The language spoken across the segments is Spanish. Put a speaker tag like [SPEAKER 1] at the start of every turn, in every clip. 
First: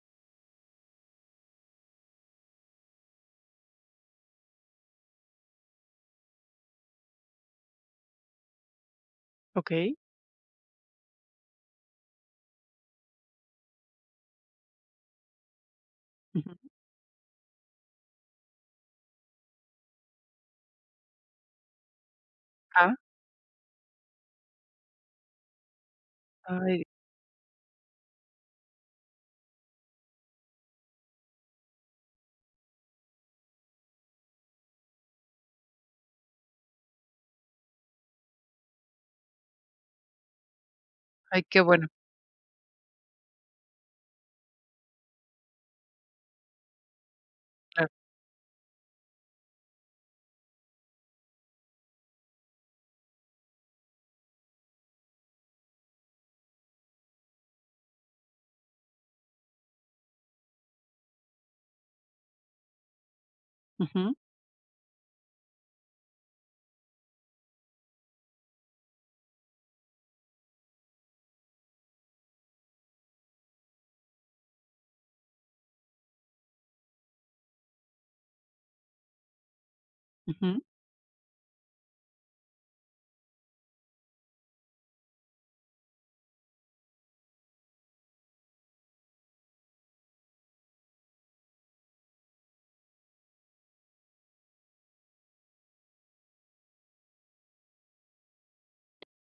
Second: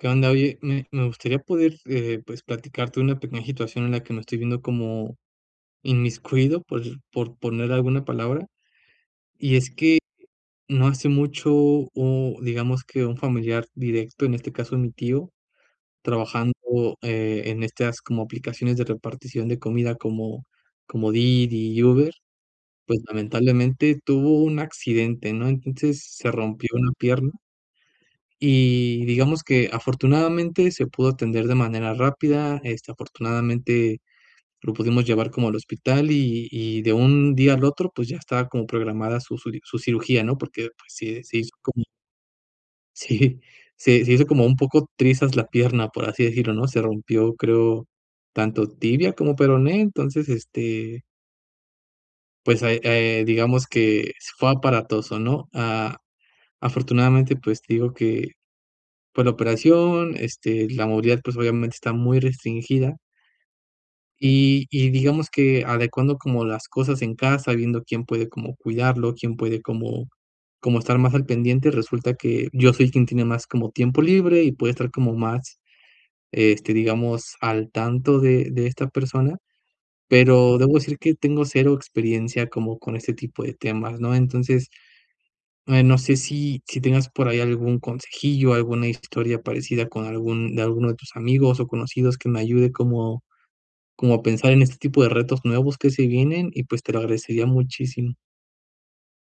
[SPEAKER 1] ¿Qué onda? Oye, me me gustaría poder, eh, pues, platicarte una pequeña situación en la que me estoy viendo como, inmiscuido por por poner alguna palabra. Y es
[SPEAKER 2] Okey.
[SPEAKER 1] que no hace mucho o digamos que un familiar directo, en este caso, mi tío, trabajando,
[SPEAKER 2] Ujú.
[SPEAKER 1] eh, en estas como aplicaciones de repartición de comida como como Didi y Uber.
[SPEAKER 2] Ah.
[SPEAKER 1] Pues, lamentablemente tuvo un accidente, ¿no? Entonces se rompió
[SPEAKER 2] Ay
[SPEAKER 1] una pierna. Y digamos que afortunadamente se pudo atender de manera rápida. Este, afortunadamente lo pudimos llevar como al hospital y y de un día al otro, pues ya estaba como programada su su su cirugía, ¿no? Porque pues se se
[SPEAKER 2] Ay,
[SPEAKER 1] hizo
[SPEAKER 2] qué
[SPEAKER 1] como
[SPEAKER 2] bueno.
[SPEAKER 1] Sí, se se hizo como un poco trizas la pierna, por así decirlo, ¿no? Se rompió, creo
[SPEAKER 2] Claro.
[SPEAKER 1] tanto tibia como peroné. Entonces este pues ahí, eh, digamos que fue aparatoso, ¿no? Ah, afortunadamente, pues te digo que, por la operación este, la movilidad, pues obviamente está muy restringida.
[SPEAKER 2] Ujú.
[SPEAKER 1] Y y digamos que adecuando como las cosas en casa, viendo, ¿quién puede como cuidarlo, quién puede como como estar más al pendiente? Resulta que yo soy quien tiene más como tiempo libre y puede estar como más, este, digamos al tanto de de esta persona. Pero
[SPEAKER 2] Ujú.
[SPEAKER 1] debo decir que tengo cero experiencia como con este tipo de temas, ¿no? Entonces, eh, no sé, si si tengas por ahí algún consejillo, alguna historia parecida con algún de alguno de tus amigos o conocidos que me ayude como como a pensar en este tipo de retos nuevos que se vienen y pues, te lo agradecería muchísimo.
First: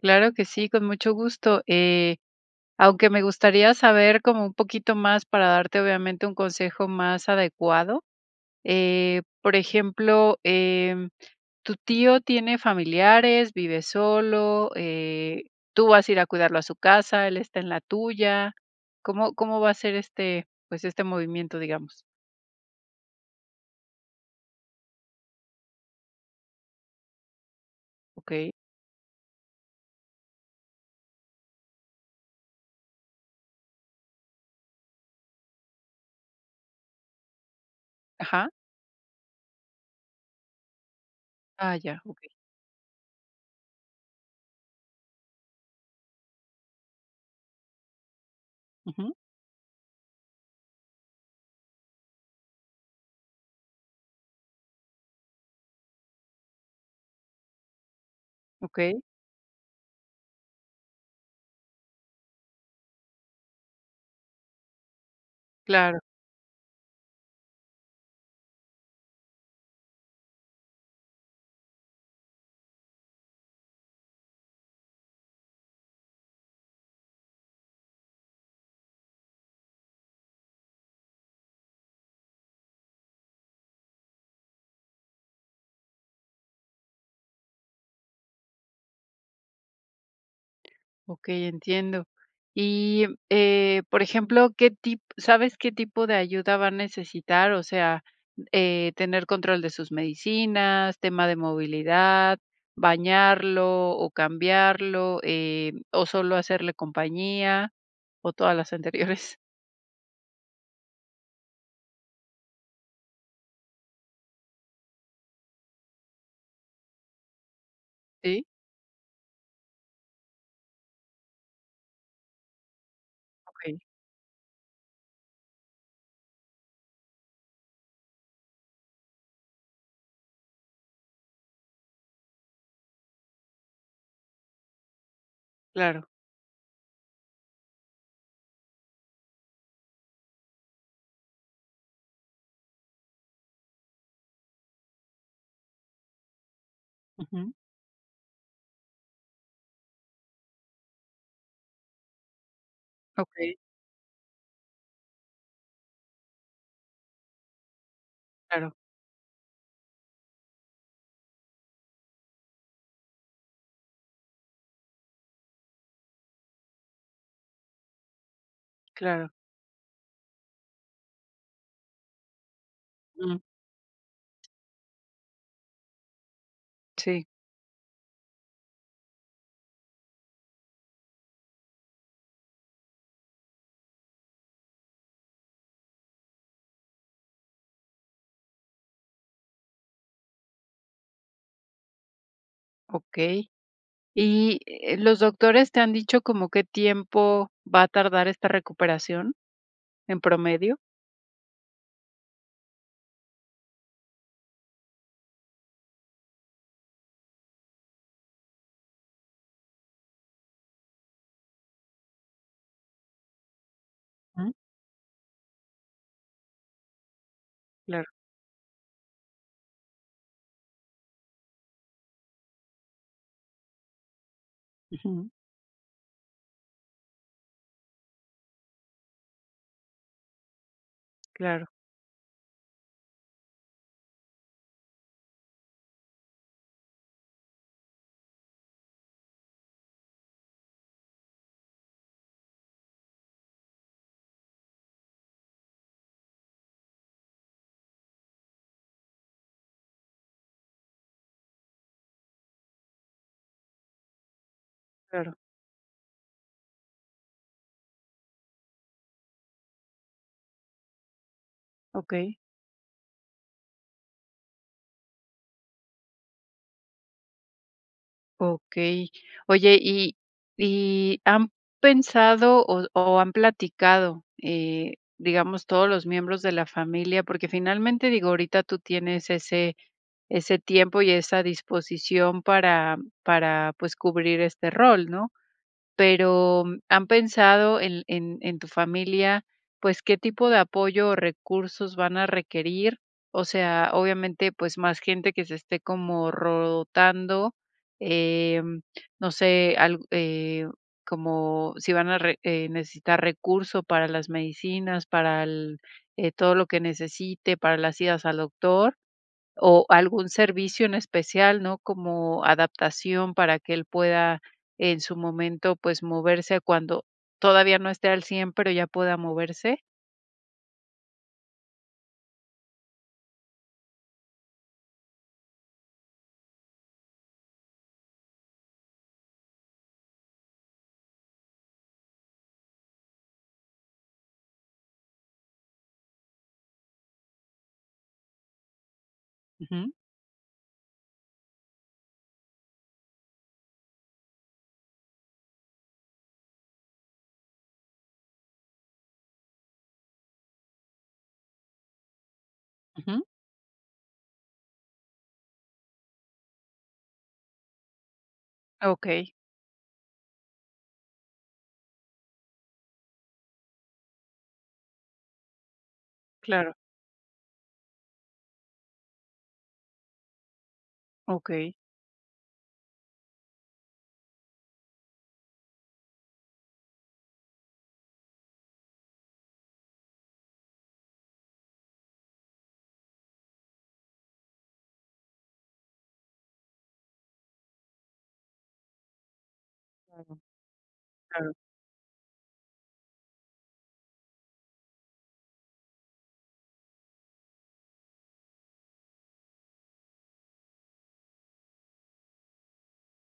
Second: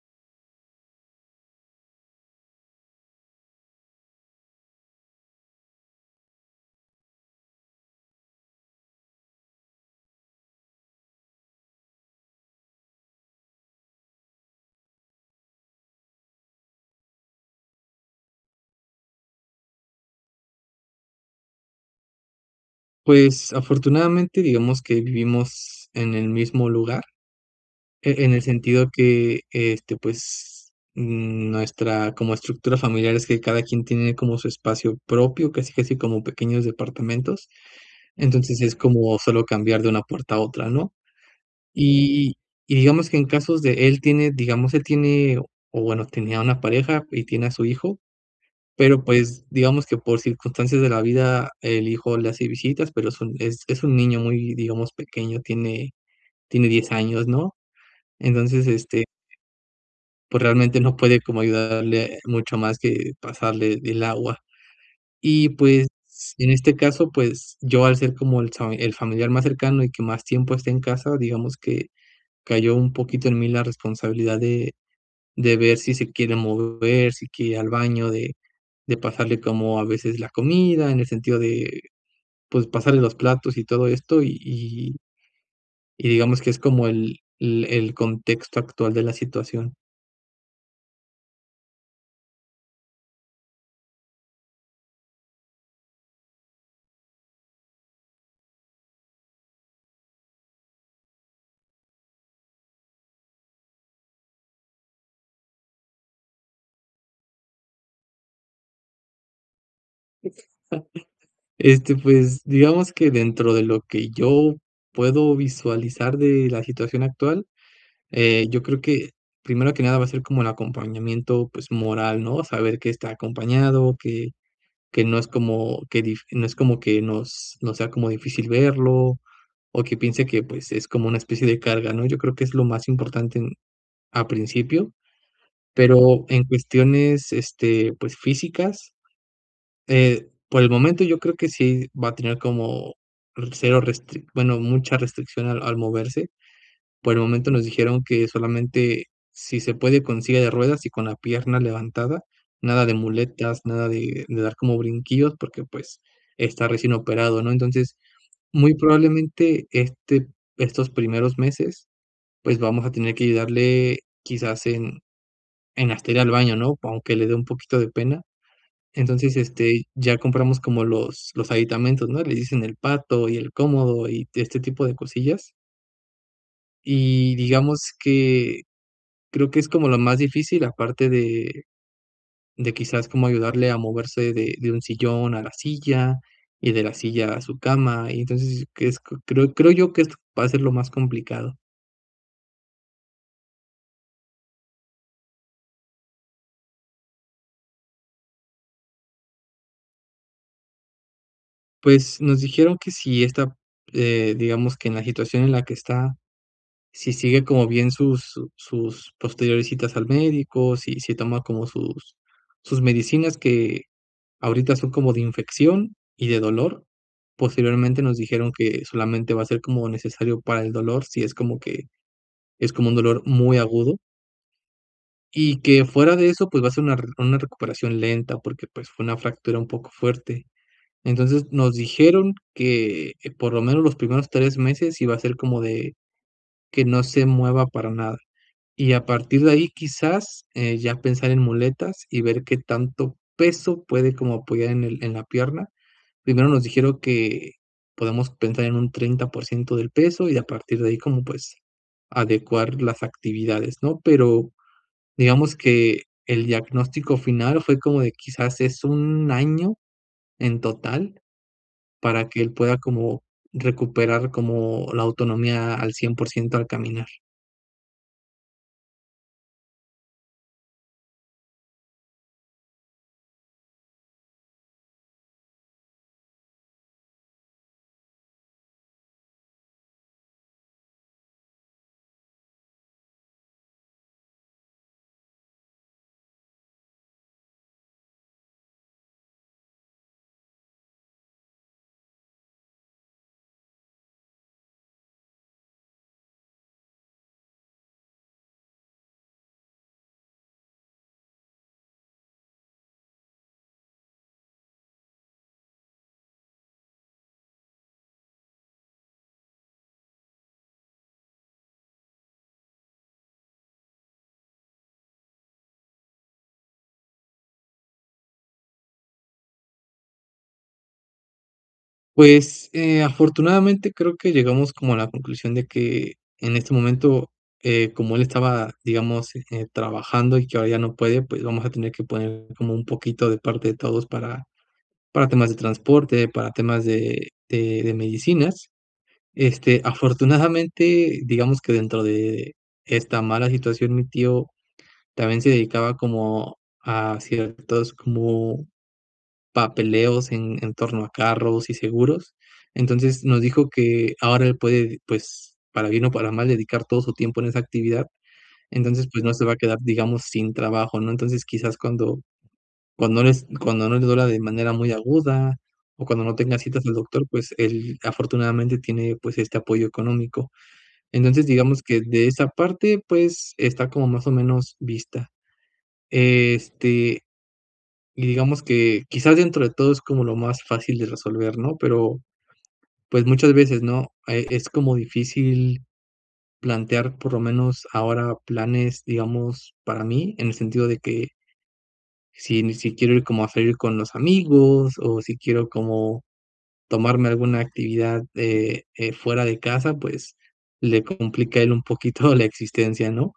[SPEAKER 2] Claro que sí, con mucho gusto, eh, aunque me gustaría saber como un poquito más para darte, obviamente, un consejo más adecuado, eh, por ejemplo, em ¿tu tío tiene familiares, vive solo, eh, tú vas a ir a cuidarlo a su casa, él está en la tuya? ¿Cómo cómo va a ser este pues este movimiento, digamos?
[SPEAKER 1] Pues, afortunadamente, digamos que vivimos en el mismo lugar, e en el
[SPEAKER 2] Okey.
[SPEAKER 1] sentido que este, pues, mm nuestra como estructura familiar es que cada quien tiene como su espacio propio, casi casi como pequeños departamentos.
[SPEAKER 2] Ajá.
[SPEAKER 1] Entonces es como solo cambiar de una puerta a otra, ¿no?
[SPEAKER 2] Ah, ya. Okey.
[SPEAKER 1] Y y digamos que en casos de él tiene, digamos, él tiene o bueno, tenía una pareja y tiene a su hijo. Pero,
[SPEAKER 2] Ujú.
[SPEAKER 1] pues, digamos que por circunstancias de la vida, el hijo le hace visitas, pero es un es es un niño muy, digamos, pequeño, tiene tiene 10 años, ¿no? Entonces,
[SPEAKER 2] Okey.
[SPEAKER 1] este pues realmente no puede como ayudarle mucho más que pasarle el agua. Y, pues,
[SPEAKER 2] Claro.
[SPEAKER 1] en este caso, pues yo, al ser como el fami el familiar más cercano y que más tiempo está en casa, digamos que cayó un poquito en mí la responsabilidad de de ver si se quiere mover, si quiere ir al baño, de de pasarle como a veces la comida en el sentido de, pues, pasarle los platos y todo esto, y y y digamos que es como el el el contexto actual de la situación.
[SPEAKER 2] Okey, entiendo. Y, eh, por ejemplo, ¿qué tip sabes qué tipo de ayuda va a necesitar? O sea, eh, tener control de sus medicinas, tema de movilidad, bañarlo o cambiarlo, eh, ¿o solo hacerle compañía? ¿O todas las anteriores?
[SPEAKER 1] Este, pues, digamos que dentro de lo que yo puedo visualizar de la situación actual,
[SPEAKER 2] Sí.
[SPEAKER 1] eh, yo creo que primero que nada va a ser como el acompañamiento, pues, moral, ¿no? Saber que está
[SPEAKER 2] Okey.
[SPEAKER 1] acompañado, que que no es como que dif no es como que nos nos sea como difícil verlo, o que piense que pues, es como una especie de carga, ¿no? Yo creo que es lo más importante al principio.
[SPEAKER 2] Claro.
[SPEAKER 1] Pero en cuestiones, este, pues, físicas, eh, por el momento, yo creo que sí va a tener como r cero, restric bueno, mucha restricción al al moverse, por el momento
[SPEAKER 2] Ujú.
[SPEAKER 1] nos dijeron que solamente si se puede con silla de ruedas y con la pierna levantada, nada de
[SPEAKER 2] Okey.
[SPEAKER 1] muletas, nada de de dar como brinquillos porque, pues, está recién operado, ¿no?, entonces,
[SPEAKER 2] Claro.
[SPEAKER 1] muy probablemente, este estos primeros meses, pues, vamos a tener que ayudarle quizás en en hasta ir al baño, ¿no? Aunque le dé un poquito de pena,
[SPEAKER 2] Claro.
[SPEAKER 1] entonces, este, ya compramos como los los aditamentos, ¿no? Le dicen el pato y
[SPEAKER 2] Mm.
[SPEAKER 1] el cómodo, y este tipo de cosillas.
[SPEAKER 2] Sí.
[SPEAKER 1] Y digamos que, creo que es como lo más difícil, aparte de de quizás como ayudarle a moverse de de un sillón a la silla y de la silla a su cama, y entonces, que es q creo creo yo que est va a ser lo más complicado.
[SPEAKER 2] Okey. Y, eh, ¿los doctores te han dicho como qué tiempo va a tardar esta recuperación? ¿En promedio?
[SPEAKER 1] Pues nos dijeron que sí está eh, digamos que en la situación en la que está, si sigue como bien sus su sus posteriores citas al médico, si se toma como sus sus medicinas, que
[SPEAKER 2] Mm.
[SPEAKER 1] ahorita son como de infección y de dolor. Posteriormente
[SPEAKER 2] Claro.
[SPEAKER 1] nos dijeron que solamente va a ser como necesario para el dolor, si es como que es como un dolor muy agudo.
[SPEAKER 2] Ujú.
[SPEAKER 1] Y que fuera de eso, pues va a ser una rer una recuperación lenta porque, pues, fue una fractura un poco fuerte. Entonces
[SPEAKER 2] Claro.
[SPEAKER 1] nos dijeron que que por lo menos los primeros 3 meses iba a ser como de que no se mueva para nada. Y a partir de ahí, quizás, eh, ya pensar en muletas y ver qué tanto peso puede como apoyar en el en la pierna. Primero nos dijeron que podemos pensar en un 30 % del peso y a partir de ahí, como pues, adecuar las actividades, ¿no? Pero,
[SPEAKER 2] Claro.
[SPEAKER 1] digamos que el diagnóstico final fue como de quizás es un año en total, para
[SPEAKER 2] Okey.
[SPEAKER 1] que él pueda como, recuperar como la autonomía a al cien por ciento al caminar.
[SPEAKER 2] Okey, oye, y y, ¿han pensado o o han platicado, eh, digamos, todos los miembros de la familia?, porque finalmente, digo, ahorita tú tienes ese ese tiempo y esa disposición para para, pues cubrir este rol, ¿no?, pero, ¿han pensado en en en tu familia, pues qué tipo de apoyo o recursos van a requerir?, o sea, obviamente, pues más gente que se esté como rotando, eh, no sé, al eh, como si van a re eh necesitar recursos para las medicinas, para él, eh, todo lo que necesite, para las idas al doctor o algún servicio en especial, ¿no?, como adaptación para que él pueda en su momento, pues moverse cuando todavía no esté al 100, pero ya pueda moverse.
[SPEAKER 1] Pues, eh, afortunadamente, creo que llegamos como a la conclusión de que, en este momento, eh, como él estaba, digamos, eh, trabajando y que ahora ya no puede, pues vamos a tener que poner como un poquito de parte de todos para para temas de transporte, para temas de de de medicinas, este,
[SPEAKER 2] Ujú.
[SPEAKER 1] afortunadamente, digamos que dentro de esta mala situación, mi tío también se dedicaba como a ciertos como papeleos en en torno a carros y seguros, entonces
[SPEAKER 2] Ujú.
[SPEAKER 1] nos dijo que ahora él puede, pues para bien o para mal dedicar todo su tiempo en esa actividad,
[SPEAKER 2] Ah,
[SPEAKER 1] entonces pues
[SPEAKER 2] okey.
[SPEAKER 1] no se va a quedar, digamos, sin trabajo, ¿no?, entonces quizás cuando cuando no es cuando no le duela de manera muy aguda o cuando no tenga
[SPEAKER 2] Claro.
[SPEAKER 1] citas al doctor, pues él afortunadamente tiene, pues este apoyo económico, entonces
[SPEAKER 2] Okey.
[SPEAKER 1] digamos que de esa parte, pues está como más o menos vista, este, y digamos que quizás dentro de todo es como lo más fácil de resolver, ¿no?, pero pues muchas veces ¿no?, eh, es como difícil plantear por lo menos ahora planes, digamos, para mí
[SPEAKER 2] Claro,
[SPEAKER 1] en el sentido de que
[SPEAKER 2] claro.
[SPEAKER 1] si ni si quiero ir como a salir con los amigos o si quiero como tomarme alguna actividad, eh eh fuera de casa, pues le complica a él un poquito la existencia, ¿no?,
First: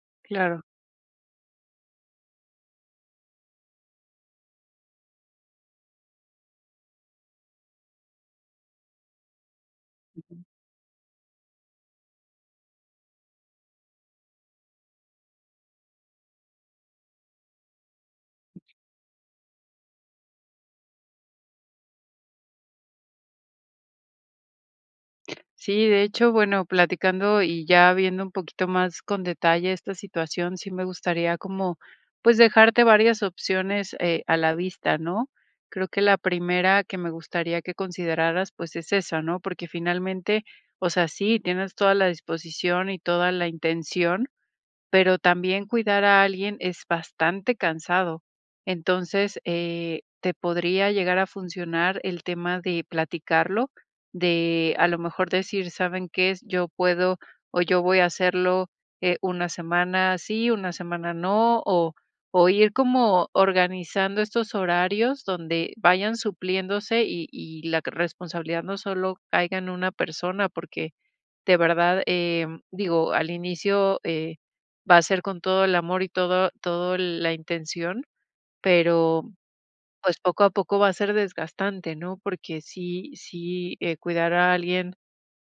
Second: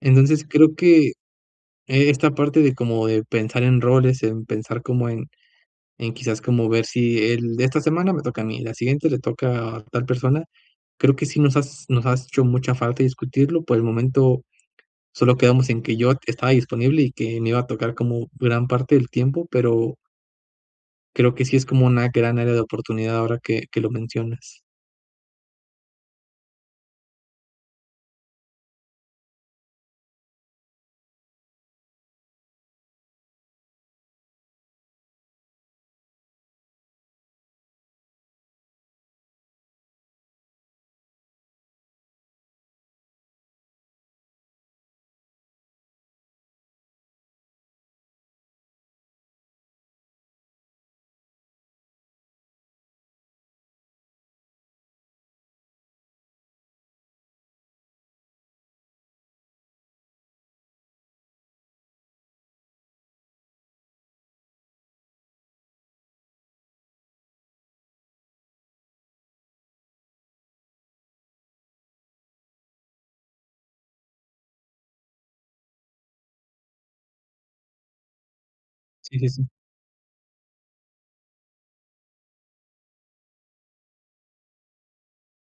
[SPEAKER 1] entonces
[SPEAKER 2] Claro.
[SPEAKER 1] creo que esta parte de como de pensar en roles, en pensar como en en quizás, como ver si el de esta semana me toca a mí y la siguiente le toca a tal persona, creo que sí nos has nos ha hecho mucha falta discutirlo, por el momento solo quedamos en que yo estaba disponible y que me iba a tocar como gran parte del tiempo, pero Creo que sí es como una gran área de oportunidad ahora que que lo mencionas.
[SPEAKER 2] Sí, de hecho, bueno, platicando y ya viendo un poquito más con detalle esta situación, sí me gustaría como, pues, dejarte varias opciones, eh, a la vista, ¿no? Creo que la primera que me gustaría que consideraras, pues, es esa, ¿no? Porque, finalmente, o sea, sí, tienes toda la disposición y toda la intención, pero también cuidar a alguien es bastante cansado, entonces, eh, te podría llegar a funcionar el tema de platicarlo, de a lo mejor decir, ¿saben qué? Yo puedo, o yo voy a hacerlo, eh, una semana sí, una semana no, o o ir como organizando estos horarios donde vayan supliéndose y y la responsabilidad no solo caiga en una persona, porque de verdad, em, digo al inicio, eh, va a ser con todo el amor y todo todo el la intención,
[SPEAKER 1] Sí,
[SPEAKER 2] pero
[SPEAKER 1] sí, sí.
[SPEAKER 2] pues, poco a poco va a ser desgastante, ¿no? Porque sí sí, eh, cuidar a alguien,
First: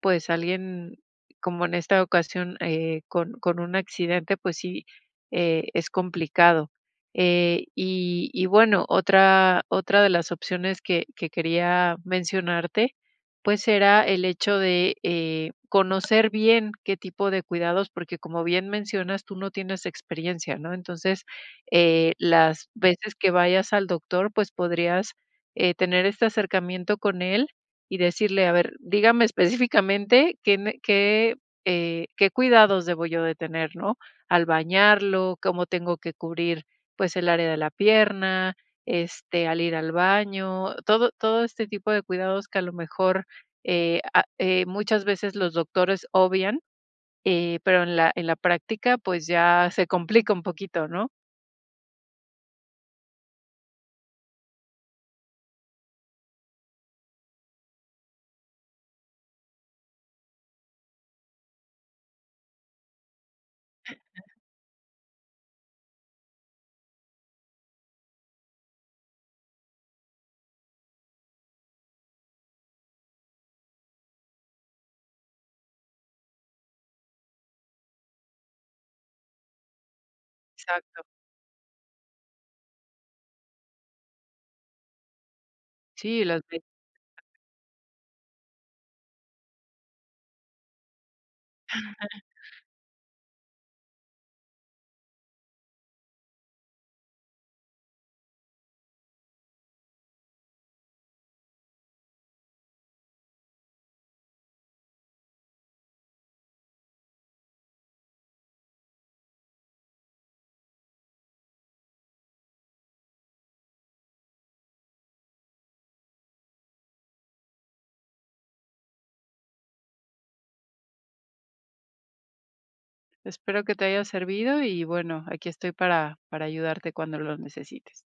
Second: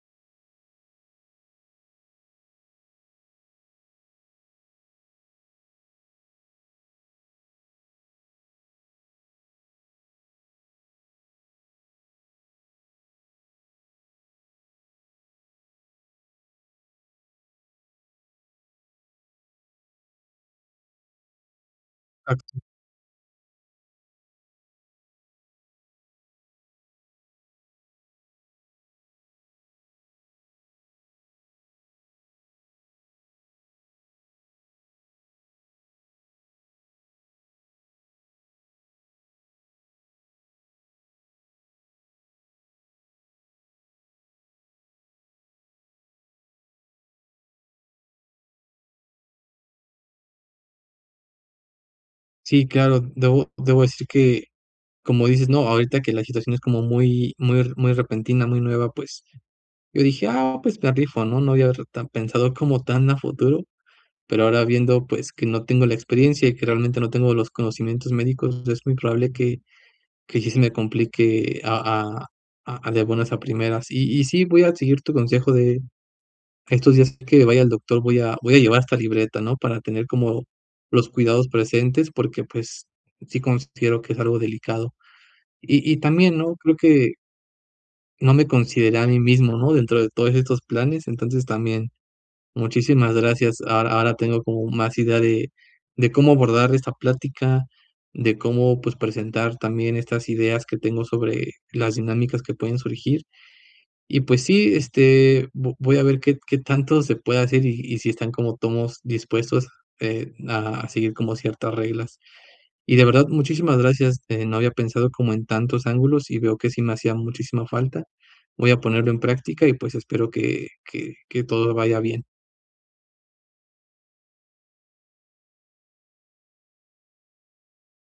[SPEAKER 2] pues, alguien como en esta ocasión, eh, con con un accidente, pues sí, eh, es complicado. Eh, y y bueno, otra otra de las opciones que que quería mencionarte, pues, era el hecho de, eh, conocer bien qué tipo de cuidados, porque, como bien mencionas, tú no tienes experiencia, ¿no? Entonces, eh,
[SPEAKER 1] Exacto.
[SPEAKER 2] las veces que que vayas al doctor, pues, podrías, eh, tener este, acercamiento con él y decirle: "A ver, dígame específicamente qué ne qué, eh, qué cuidados debo yo de tener, ¿no?, al bañarlo, cómo tengo que cubrir, pues, el área de la pierna, este, al ir al baño". Todo todo este tipo de cuidados que a lo mejor, eh, ah, eh, muchas veces los doctores obvian, eh, pero en la en la práctica, pues, ya se complica un poquito, ¿no?
[SPEAKER 1] Sí, claro. Debo debo decir que, como dices, ¿no? Ahorita que la situación es como muy muy re muy repentina, muy nueva. Pues yo dije: "Ah, pues me la rifo", ¿no? No lo había pensado como tan a futuro, pero, ahora viendo, pues, que no tengo la experiencia y que realmente no tengo los conocimientos médicos, es muy probable que que sí se me complique a a a de buenas a primeras y y sí, voy a seguir tu consejo de estos días que vaya al doctor. Voy a voy a llevar esta libreta, no para tener como
[SPEAKER 2] Exacto.
[SPEAKER 1] los cuidados presentes porque, pues, sí considero que es algo delicado y y
[SPEAKER 2] Sí,
[SPEAKER 1] también
[SPEAKER 2] las
[SPEAKER 1] no
[SPEAKER 2] de
[SPEAKER 1] creo que no me consideré a mí mismo, no, dentro de todos estos planes, entonces también. Muchísimas gracias, ahora ahora tengo como más idea de de cómo abordar esta plática, de cómo, pues, presentar también estas ideas que tengo sobre las dinámicas que pueden surgir, y pues sí, este, vo voy a ver qué qué tanto se puede hacer, y y si están como tomos dispuestos, eh, a a seguir como ciertas reglas y de verdad, muchísimas gracias. Eh, no había pensado como en tantos ángulos y veo que sí me hacía muchísima falta, voy a ponerlo en práctica y, pues, espero que que que todo vaya bien.
[SPEAKER 2] Espero que te haya servido y bueno, aquí estoy para para ayudarte cuando lo necesites.